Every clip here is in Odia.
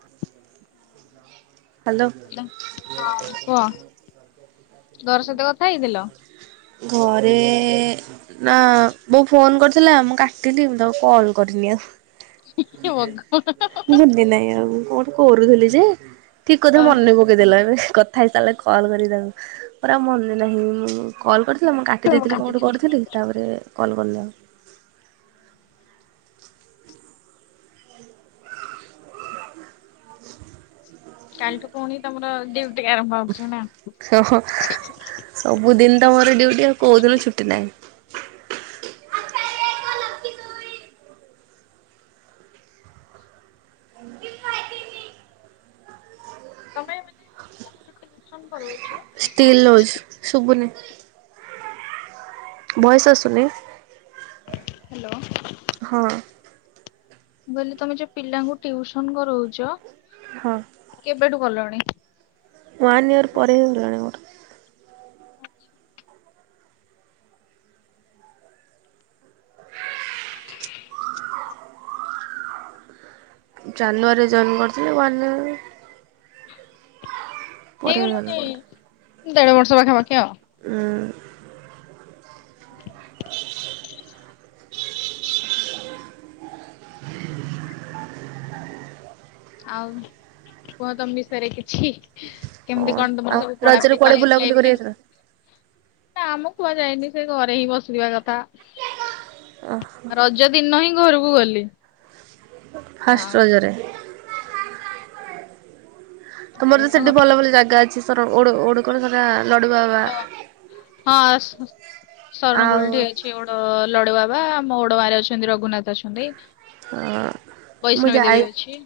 [inaudible] ହ୍ୟାଲୋ ଦ୍ ହଁ କୁହ ଘର ସହିତ କଥା ହେଇଥିଲ? ଘରେ ନା ବୋଉ ଫୋନ୍ କରିଥିଲା ମୁଁ କାଟିଲି ମୁଁ ତାକୁ କଲ କରିନି ଆଉ। ଏ ବୋଗ [inaudible] ରି ନାଇଁ ଆଉ କଣ ଟେ କରୁଥିଲି ଯେ ଠିକ୍ କଥା ଓହୋ ମନେ ପ କେଇଦେଲ ଏବେ କଥା ହେଇସାରିଲେ କଲ୍ କରିବି ତାକୁ ମୋର ଆଉ ମନେ ନାହିଁ ମୁଁ କଲ୍ କରିଥିଲା ମୁଁ କାଟି ଦେଇଥିଲି କଣ ଗୋଟେ କରୁଥିଲି, ତାପରେ କଲ୍ କରିନି ଆଉ। କାଲିଠୁ ପୁଣି ତମର ଡିଉଟି ଆରମ୍ଭ ହଉଚି ନା। ସବୁଦିନି ତ ମୋର ଡ୍ୟୁଟି ଆଉ କୋଉଦିନ ଛୁଟିନାଇଁ। ତମେ ଏମିତି ପିଲାଙ୍କୁ ଯଉ ଟିଉସନ୍ କରଉଚ। ଷ୍ଟିଲ୍ ଲୁଜ୍ ଶୁଭୁନି। ବଏସ୍ ଆସୁନି। ହାଲୋ। ହଁ। ବୋଇଲେ ତମେ ଯୋଉ ପିଲାଙ୍କୁ ଟିଉସନ୍ କରଉଚ। ହଁ। କେବେଠୁ କଲଣି? ୱାନ୍ ଇୟର୍ ପରେ ହେଇଗଲାଣି ମୋର। ଜାନୁଆରୀରେ ଜଏନ୍ କରିଥିଲି ୱାନ୍ ପରେ ହେଇଗଲାଣି ହେଇଗଲାଣିି ଦେଢ ବର୍ଷ ପାଖା ପାଖି ଆଉ। ହୁଁ। ଠିକ [unintelligible] ଆଉ କୁହ ତମ ବିଷୟରେ କିଛି। କେମିତି କଣ ଆଉ ତମର ସବୁ ରଜରେ ପଢାପଢି କୁଆଡେ କଲେଜ୍ ବୁଲାବୁଲି ଲାଇପ୍ କରି କେମି ଯାଇଥିଲ? ନାମ କୁଆଡେ ଯାଇନି ସେ ଘରେ ହିଁ ବସିବା କଥା। ଓହୋ ରଜ ଦିନ ହିଁ ଘରକୁ ଗଲି। ଫାଷ୍ଟ୍ ଆଉ ରଜରେ। ରଜ ତମର ତ ଦିନ ସେଠି ଭଲ ଭଲ ଜାଗା ଅଛି ସେଟା [unintelligible] ଲଡୁ ବାବା। ଘର ହଁ, ସରଣ ଆଉ ଗୁଲ୍ଟେ ହେଇଛି ଅ ଅ, ଲଡୁବାବା ମଉଡ ମାରେ ଅଛନ୍ତି ରଘୁନାଥ ଅଛନ୍ତି। ଅ ମୁଁ ବୈଷ୍ଣବି ଯାଇ ଦେବୀ ଅଛି।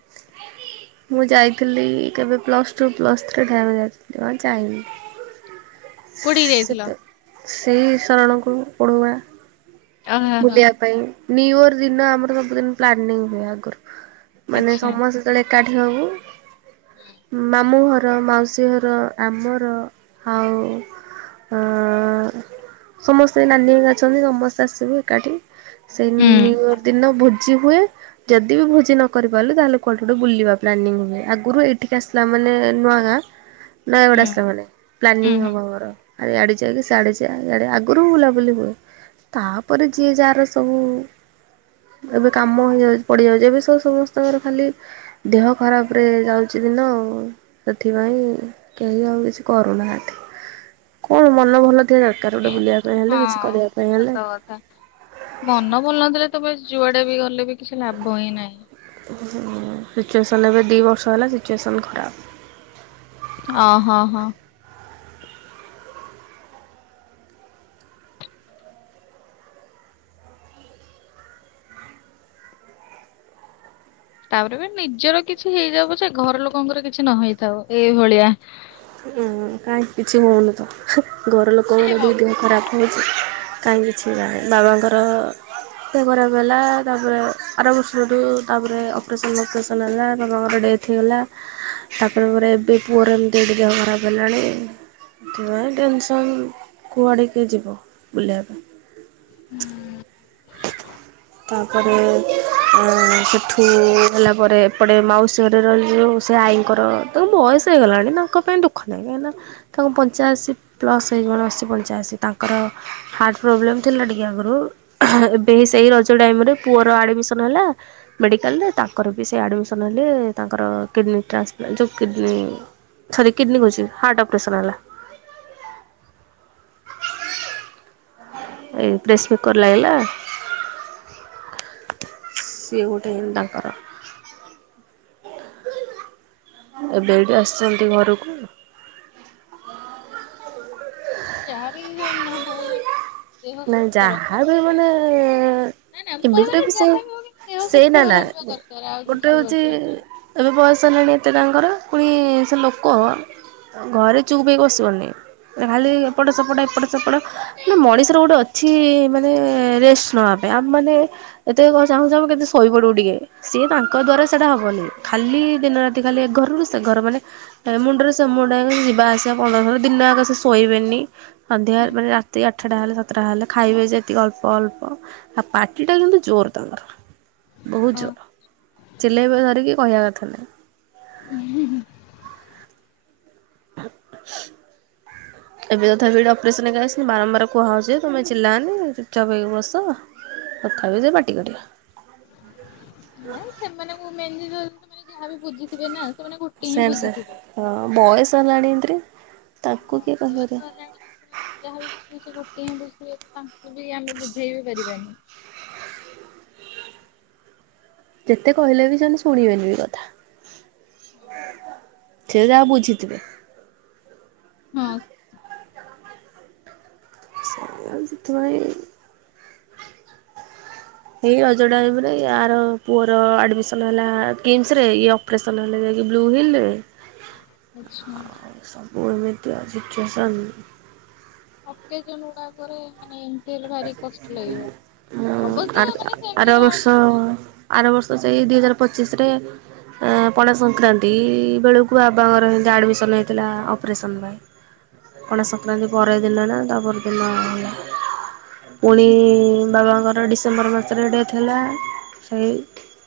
ମୁଁ ଯାଇଥିଲି କେବେ ପ୍ଲସ୍ ଟୁ ପ୍ଲସ ଥ୍ରୀ [unintelligible] ଯାଇନି। କୋଉଠିକି ଯାଇଥିଲ? ସେତେ ସେହି ଶରଣକୁ ପଢ଼ୁବା। ଓହୋ ବୁଲିବା ପାଇଁ ନିଉୟର୍ ଦିନ ଆମର ସବୁଦିନ ପ୍ଳାନିଂ ହୁଏ ଆଗୁରୁ। ମାନେ ଆଚ୍ଛା ସମସ୍ତେ ଯେତେବେଳେ ଏକାଠି ହଉ ମାମୁଁ ଘର, ମାଉସୀ ଘର। ର ଆମର ହଉ। ଅଁ ସମସ୍ତେ ନାନୀ ଏକା ଅଛନ୍ତି ସମସ୍ତେ ଆସିବେ। ଏକାଠି ସେଇ ହୁଁ ନିୟୁର ଦିନ ଭୋଜି ହୁଏ। ଯଦି ବି ଭୋଜି ନ କରି ପାରିଲୁ ତାହେଲେ କୁଆଡେ ଗୋଟେ ବୁଲିବା ପ୍ଲାନିଙ୍ଗ୍ ହୁଏ ଆଗରୁ ଏଠିକି ଆସିଲା ମାନେ ନୂଆ ଗାଁ। ନୟାଗଡ ହୁଁ ଆସିଲା ମାନେ ହୁଁ ପ୍ଲାନିଂ ହୁଁ ହବ ଆମର। ଆରେ ଇଆଡ଼େ ଯାକି ସାଆଡେ ଯା ଆଡ଼େ ଆଗୁରୁ ବୁଲାବୁଲି ହୁଏ ତାପ ପରେ ଯିଏ ଯାହାର ସବୁ। ଏବେ କାମ ହେଯାଉ ପଡିଯାଉଛି ଏବେ ସବୁ ସମସ୍ତଙ୍କର ଖାଲି। ଦେହ ଖରାପ ରେ ଯାଉଚି ଦିନ ଆଉ। ସେଥିପାଇଁ କେହି ଆଉ କିଛି କରୁନାହାନ୍ତି। କଣ ମନ ଭଲ ଥିବା ଦରକାର ଗୋଟେ ବୁଲିବା ପାଇଁ ହଁ। ହେଲେ କିଛି କରିବା ପାଇଁ ସତ ହେଲେ। କଥା ମନ ଭଲ ନଥିଲେ ତମେ ଯୁଆଡେ ବି ଗଲେ ବି କିଛି ଲାଭ ହିଁ ନାହିଁ। ସିଚୁଏସନ୍ ଏବେ ଦୁଇ ବର୍ଷ ହେଲା ସିଚୁଏସନ୍ ଖରାପ। ଅ ହ ହ। ତାପରେ ବି ନିଜର କିଛି ହେଇଯାଉ ପଛେ ଘର ଲୋକଙ୍କର କିଛି ନ ହେଇଥାଉ ଏଇଭଳିଆ। ଉ କାହିଁ କିଛି ହଉ [unintelligible] ଘର ଲୋକଙ୍କର ବିି ଦେହ ଖରାପ। [unintelligible] କାହିଁକ କିିଛି ନା ବାବାଙ୍କର ଦେହ ଖରାପ ହେଲା ତାପରେ ଆରବର୍ଷରୁ ତାପରେ ଅପରସନ୍ ପରସନ [unintelligible] ଗଲା ତାପରେ ପରେ [unintelligible] ଏବେ ପୁଅର ଏମିତି ଟିକେ ଖରାପ ହେଲାଣି। ଏଥିପାଇଁ ଟେନସନ୍ କୁଆଡ଼ିକେ ଯିବ ବୁଲିବା ପାଇଁ। ହୁଁ। ତାପରେ ସେଠୁ ହେଲା ପରେ ଏପଟେ ମାଉସୀରେ ରହିଲୁ ସେ ଆଈଙ୍କର ତା ବୟସ ହେଇଗଲାଣି ନା ତାଙ୍କ ପାଇଁ ଦୁଃଖ ନାହିଁ ନା। ତାଙ୍କ ପଞ୍ଚାଅଶୀ ପ୍ଲସ୍ ହେଇଗ [unintelligible] ଅଶୀ ପଞ୍ଚାଅଶୀ ତାଙ୍କର ହାର୍ଟ ପ୍ରୋବ୍ଲେମ୍ ଥିଲା ଟିକେ ଆଗରୁ। ଏବେ ସେଇ ରଜ ଟାଇମରେ ପୁଅର ଆଡ଼ମିସନ୍ ହେଲା। ମେଡ଼ିକାଲରେ ତାଙ୍କର ବି ସେ ଆଡ଼ମିସନ୍ ହେଲେ ତାଙ୍କର କିଡ଼ନୀ ଟ୍ରାନ୍ସପ୍ଲାଣ୍ଟ ଯୋଉ କିଡ଼ନୀ ସରି କିଡନୀ କରୁଛିି ହାର୍ଟ ଅପରେସନ୍ ହେଲା। ଏଇ ପ୍ରେସ୍ କକର୍ ଲାଗିଲା। ସିଏ ଗୋଟେ ତାଙ୍କର ଏବେ ଇ ଆସିଛନ୍ତି ଘରକୁ। ଯାହା ବି [unintelligible] ହୋବ ନାଇଁ ଜାହାର ବି ମାନେ ନା ନା ମୁଁ ଏମତି କହିବାନି ଯାହା ବି [unintelligible] ହଉ କିନ୍ତୁ ଦେହ ସୁସ୍ଥ ସେଇତା ନା ରଖିବା ଦରକାର ଆଉ ଗୋଟେ କିଛି ହୋଉଚି ଦରକାର ନାହିଁ। ଏବେ ବୟସ ହେଲାଣି ଏତେ ତାଙ୍କର ପୁଣି ସେ ଲୋକ ଘରେ ଚୁପ ପ ବସିବନି ଖାଲି ଏପଟ ସେପଟ ଏପଟ ସେପଟ ମାନ ମଣିଷ [unintelligible] ଗୋଟେ ଅଛି ମାନେ ରେଷ୍ଟ ନେବା ପାଇଁ ଆମେ ମାନେ ଏତେ [unintelligible] କେତେ ଶୋଇପଡିବ ଟିକେ ସିଏ ତାଙ୍କ ଦ୍ଵାରା ସେଇଟା ହବନି। ଖାଲି ଦିନ ରାତି ଖାଲି ଘରରୁ ସେ ଘର, ମାନେ ମୁଣ୍ଡରେ ସେ ମୁଣ୍ଡାକ ଯିବା ଆସିବା ପନ୍ଦ ଦିନ ଆଗ ସେ ଶୋଇବେନି। ସନ୍ଧ୍ୟା ମାନେ ରାତି ଆଠଟା ହେଲା। ତାହେଲେ ଖାଇବେ ଯେତିକି ଅଳ୍ପ ଅଳ୍ପ ଆଉ ପାଟି ଟା କିନ୍ତୁ ଜୋର ତାଙ୍କର। ବହୁତ ଜୋର ହଁ। ଚିଲେଇବେ ଧରିକି କହିବା କଥା ନାହିଁ। ହୁ ହୁ। [inaudible] ଏବେ ତଥାପିଟ ଅପରେସନ୍ ହେଇ ଆସିନି ବାରମ୍ବାର କୁହାହେଉଛି ତୁମେ ଚିଲାଓନି ଚୁପ୍ ଚାପ୍ ହେଇି ବସ। ତଥାପି ସେ ପାଟି [unintelligible] ସେମାନଙ୍କୁ ମେନ ଜିନିଷ ଯାହା ବି ବୁଝିଥିବେ ନା ସେମାନେ ଗୋ ସାର୍ ସାର୍ ହଁ ବୟସ ହେଲାଣି ଏମତିରେ ତାକୁ କିଏ [unintelligible] କରିବା। ଯାହା ବି ସେ ଗୋଟିଏ ହିଁ ବୁଝିବେ ତାଙ୍କୁ ବି ଆମେ ବୁଝେଇ ବି ପାରିବାନି। ଯେତେ କହିଲେ ବି ସେ ଶୁଣିବେନି ଏ କଥା। ସେ ଯାହା ବୁଝିଥିବେ। ହଁ। [unintelligible] ଏଇ ଅଜଡାରେ [unintelligible] ଆ ପୁଅର ଆଡମିସନ ହେଲା [unintelligible] ରେ। [unintelligible] ହେଲେ ଯାଇକି ବ୍ଲୁ ହିଲରେ। [inaudible] ସବୁ ଏମିତି ସିଚୁଏସନ୍। ଅକେଜନ ଗୁଡାକରେ ମାନେ ହେଲେ ଭାରି କଷ୍ଟ ହୁଁ ଲାଗିବ ଅବଶ୍ୟ ଆର୍ ମାନେ ସେମିତି ଆର କଣ ବର୍ଷ। ଆର ବର୍ଷ ସେଇ ଦି ହଜାର ପଚିଶରେ। ଏଁ ପଣା ସଂକ୍ରାନ୍ତି ବେଳକୁ ବାବାଙ୍କର ହେଁତି ଆଡ଼ମିସନ୍ ହେଇଥିଲା ଅପରେସନ୍ ପାଇଁ। ପଣା ସଂକ୍ରାନ୍ତି ପରେ ଦିନ ନା ତାପର ଦିନ ହେଲା। ପୁଣି ବାବାଙ୍କର ଡିସେମ୍ବର ମାସରେ ଡେଥ୍ ହେଲା ସେଇ।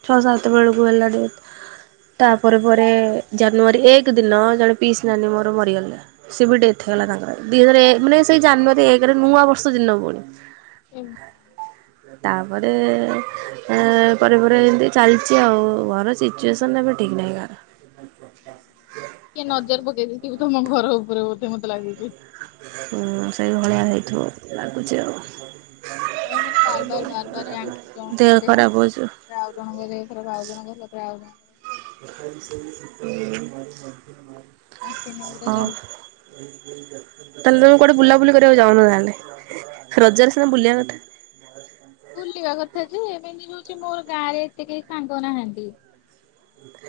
ଛଅ ସାତେ ବେଳକୁ ହେଲା ଡ଼େଥ୍। ତାପରେ ପରେ ପରେ ଜାନୁଆରୀ ଏକ ଦିନ ଜଣେ ପିଇସି ନାନୀ ମୋର ମରିଗଲେ। ସେ ବି ଡେଥ ହେଇଗଲା ତାଙ୍କର ଦି ହଜାର ମାନେ ସେଇ ଜାନୁଆରୀ ଏକରେ ନୂଆ ବର୍ଷ ଦିନ ପୁଣି। ତାପରେ। ଏ ପରେ ପରେ ଏମିତି ଚାଲିଛି ଆଉ ଘର ସିଚୁଏସନ ଏବେ ଠିକ ନାହିଁ କାହାର। ଛା କିଏ ନଜର ପକେଇ ଦେଇଥିବେ ତମ ଘର ଉପରେ ବୋଧେ ମତେ ଲାଗୁଛି। ହୁଁ ସେଇ ଭଳିଆ ହେଇଥିବ ଲାଗୁଛି ଆଉ। ହଁ ମାନେ ବାର ବାର ବାର ବାର ୟାଙ୍କ ଜଣଙ୍କ ଦେହ ଖରାପ ତା ହଉଛି ପରେ ଆଉ ଜଣଙ୍କ ଦେହ ଆଉ ଜଣଙ୍କର ତା ପରେ ଆଉ ଜଣଙ୍କ ର। ହୁଁ। ହଁ କଣ୍ଟିନ୍ୟୁ ପୁରା ଚାଲିଛି। ତାହେଲେ ତମେ କୁଆଡେ ବୁଲାବୁଲି କରିବାକୁ ଯାଉନ ତାହେଲେ। ରଜାରେ ସିନା ବୁଲିବା କଥା। ବୁଲିବା କଥା ଯେ ମେନ ଜିନିଷ ହଉଛି ମୋର ଗାଁ ରେ ଏତେ କେହି ସାଙ୍ଗ ନାହାନ୍ତି।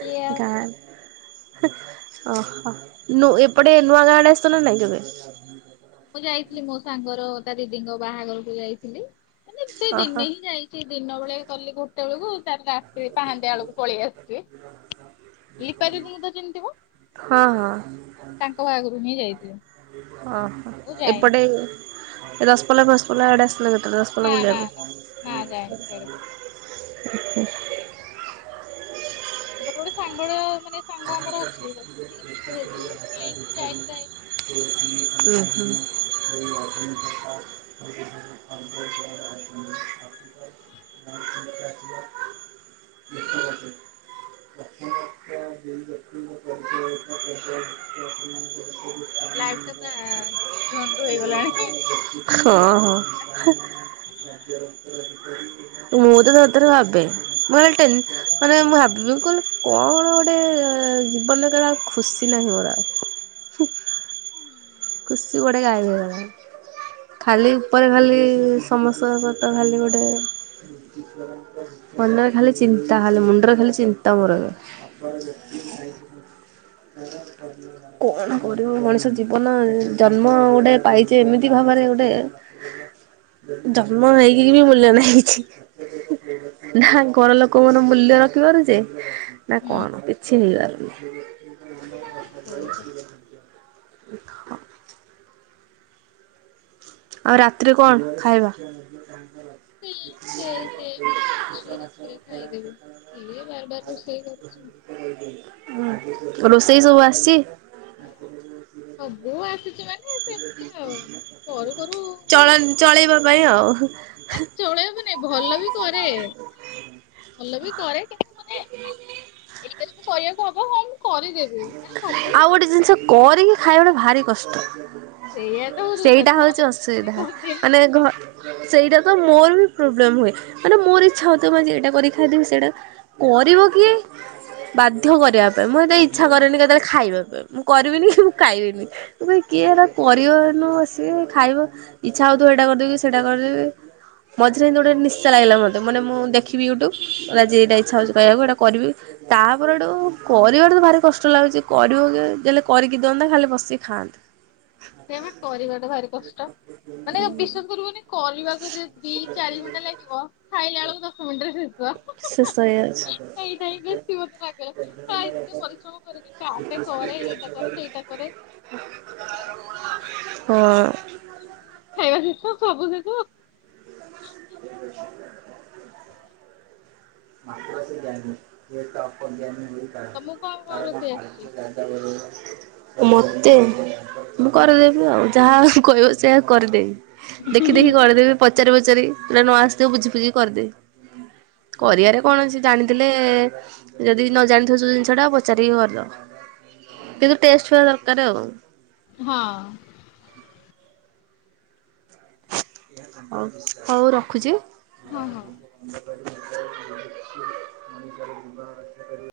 କିଏ ଆଉ ଗାଁ। କୁଆଡେ ହେଁ ଓ ହଃ ନୁ ଏପଟେ ନୂଆ ଆଡେ ଆସୁନ ନା କେବେ। ମୁଁ ଯାଇଥିଲି ମୋ ସାଙ୍ଗର ତା ଦିଦିଙ୍କ ବାହାଘରକୁ ଯାଇଥିଲି ମାନେ ସେ ଓହୋ ଦିନେ ହିଁ ଯାଇି। ସେଇ ଦିନ ବେଳେ ଗଲି ଗୋଟେ ବେଳକୁ ତାପର ରାତିି ପାହାନ୍ତିଆ ବେଳକୁ ପଳେଇ ଆସିଛି। ଲିସା ଦିଦିଙ୍କୁ ତ ଚିହ୍ନି ଥିବ ହଁ ହଁ। ତାଙ୍କ ବାହାଘର କୁ ହିଁ ଯାଇଥିଲି। ଓ ହୋ ଆଉ ଯାଇନି। ଏପଟେ ଦସପଲା ଫସପଲା ଆଡେ ଆସିନ କେବେ। ଦସପଲା ବୁଲିବାକୁ। ସିଆଡୁକର। ଉଁ ହୁଁ। ସେପଟେ ଗୋଟେ ସାଙ୍ଗ ଟା ମାନେ ସାଙ୍ଗ ଆମର ଅଛି ସେ କୁହେଯେ ଯାଇନୁ ଯାଇନୁ ଯାଇନି ଆଉ। ଉୁଁ ହୁଁ। ସେ ଆ ିକସ [unintelligible] [unintelligible] ଲାଇଫ ଟା ପୁରା। ଝୁଣ୍ଡୁ ହେଇଗଲାଣି ହିଁ। ହଁ ହଁ ହେଁ। ମୁଁ ତ ଥରେଥରେ ଭାବେ ମୁଁ କହିଲ ଟେନ ମାନେ ମୁଁ ଭାବେ କହିଲି କଣ ଗୋଟେ। ଜିବନ ରେ କାଇଁ ଆଉ ଖୁସି ନାହିଁ ମୋର ଆଉ।। ଖୁସି କୁଆଡେ ଗାଏଭ ହେଇଗଲାଣି ଖାଲି ଉପରେ। ଖାଲି ସମସ୍ତଙ୍କ ସହିତ ଖାଲି ଗୋଟେ। ମନରେ ଖାଲି ଚିନ୍ତା ଖାଲି ମୁଣ୍ଡରେ ଖାଲି ଚିନ୍ତା ମୋର ଏବେ। [unintelligible] [unintelligible] କଣ କରିବ ମଣିଷ ଜୀବନ ଜନ୍ମ ଗୋଟେ ପାଇଛେ ଏମିତି ଭାବରେ ଗୋଟେ। ଜନ୍ମ ହେଇକି ବି ମୂଲ୍ୟ ନାହିଁ କିଛି। ନା ଘର ଲୋକ ଙ୍କର ମୂଲ୍ୟ ରଖିପାରୁଛି ନା କଣ କିଛି ହେଇ ପାରୁନି। [unintelligible] [unintelligible] ଆଉ ରାତିରେ କଣ ଖାଇବା? କ୍ଷୀରି ଫିରି ଖାଇଦେବି କିଏ ବାର ବାର ରୋଷେଇ କରୁଛି। ଉଁ ରୋଷେଇ ସବୁ ଆସିଛି? ହବୁ ଆସିଛି ମାନେ ସେମତି ଆଉ କରୁ କରୁ ଚଳନ୍ ଚଳେଇବା ପାଇଁ ଆଉ ହୁଁ ହୁଁ। ଚଳେଇବା ନାଇଁ ଭଲ ବି କରେ ଭଲ ବି କରେ କିନ୍ତୁ ମାନେ ଆ ଏଇଟା ଯଦି କରିବାକୁ ହବ ହଁ ମୁଁ କରିଦେବି ମାନେ ସବୁ ଆଉ କିଛିନା। ଗୋଟେ ଜିନିଷ କରିକି ଖାଇବାଟା ଭାରି କଷ୍ଟ। ସେଇଆ ତ ହଉଚି ସେଇଟା କଥା ହଉଛି ଥରେ ମୁଁ ରୋଷେଇ ଅସୁବିଧା କରିଦେବି ମାନେ ଘ ବାସ୍ ସେଇଟା ତ ମୋର ବି ପ୍ରୋବ୍ଲେମ ହୁଏ ମାନେ ମୋର ଇଚ୍ଛା ହଉଥିବ ମୁଁ ଆଜି ଏଇଟା କରି ଖାଇଦେବି ସେଇଟା କରିବ କିଏ ବାଧ୍ୟ କରିବା ପାଇଁ ମୁଁ ଏତେ ଇଚ୍ଛା କରେନି କେତେବେଳେ ଖାଇବା ପାଇଁ। ମୁଁ କରିବିନି କି ମୁଁ ଖାଇବିନି ମୁଁ କହିବି କିଏ ହେରା କରିବ ଏଇନା ବସିକି ଖାଇବ ଇଚ୍ଛା ହଉଥିବ ଏଇଟା କରିଦେବି ସେଇଟା କରିଦେବି ମଝିରେ ଏମିତି ଗୋଟେ ନିସା ଲାଗିଲା ମତେ ମାନେ ମୁଁ ଦେଖିବି ୟୁଟୁବ ମତେ ଆଜି ଏଇଟା ଇଚ୍ଛା ହେଉଛି ଖାଇବାକୁ ଏଇଟା କରିବି। ତା ପରଠୁ କରିବାଟା ତ ଭାରି କଷ୍ଟ ଲାଗୁଛି କରିବ କିଏ ଯିଏ ହେଲେ କରିକି ଦିଅନ୍ତା ଖାଲି ବସିକି ଖାଆନ୍ତୁ। ସେଇଆବା କରିବା ଟା ଭାରି କଷ୍ଟ ମାନେ ବିଶ୍ୱାସ କରିବନି କରିବାକୁ ଯଦି ଦି ଚାରି ଘଣ୍ଟା ଲାଗିବ ଖାଇଲା ବେଳକୁ ଦଶ ମିଣ୍ଟି ରେ ଶେଷ। ଶେଷ ହେଇଯାଉଛି। ଏଇଟା ହିଁ ବେଶୀ ମୋତେ ରାଗଲା ହା ଏତେ ପରିଶ୍ରମ କରକି କାଟେ କରେ ଏଇଟା କରେ ସେଇଟା କରେ [unintelligible] କରିବୁ। ହଁ। ଖାଇବା ସେସ ସବୁ ସେସ। [inaudible] [unintelligible] ତମୁକୁ କଣ କଣ ରୋଷେଇ ଆସିଛି? ତାପରେ ଓ ମତେ ମୁଁ କରିଦେବି ଆଉ ଯାହା କହିବ ସେୟା କରିଦେବି। ଦେଖି ଦେଖି କରିଦେବି ପଚାରି ପଚାରି ଯୋଉଟା ନ ଆସିଥିବ ବୁଝି ବୁଝି କି କରିଦେବି। କରିବାରେ କଣ ଅଛି ଜାଣିଥିଲେ ଯଦି ନ ଜାଣିଥିବ ଯୋଉ ଜିନିଷଟା ପଚାରିକି କରିଦେବ। କିନ୍ତୁ ଟେଷ୍ଟ ଥିବା ଦରକାର ଆଉ। ହଁ। ହଉ ହଉ ରଖୁଛି। ହଁ ହଁ। [unintelligible]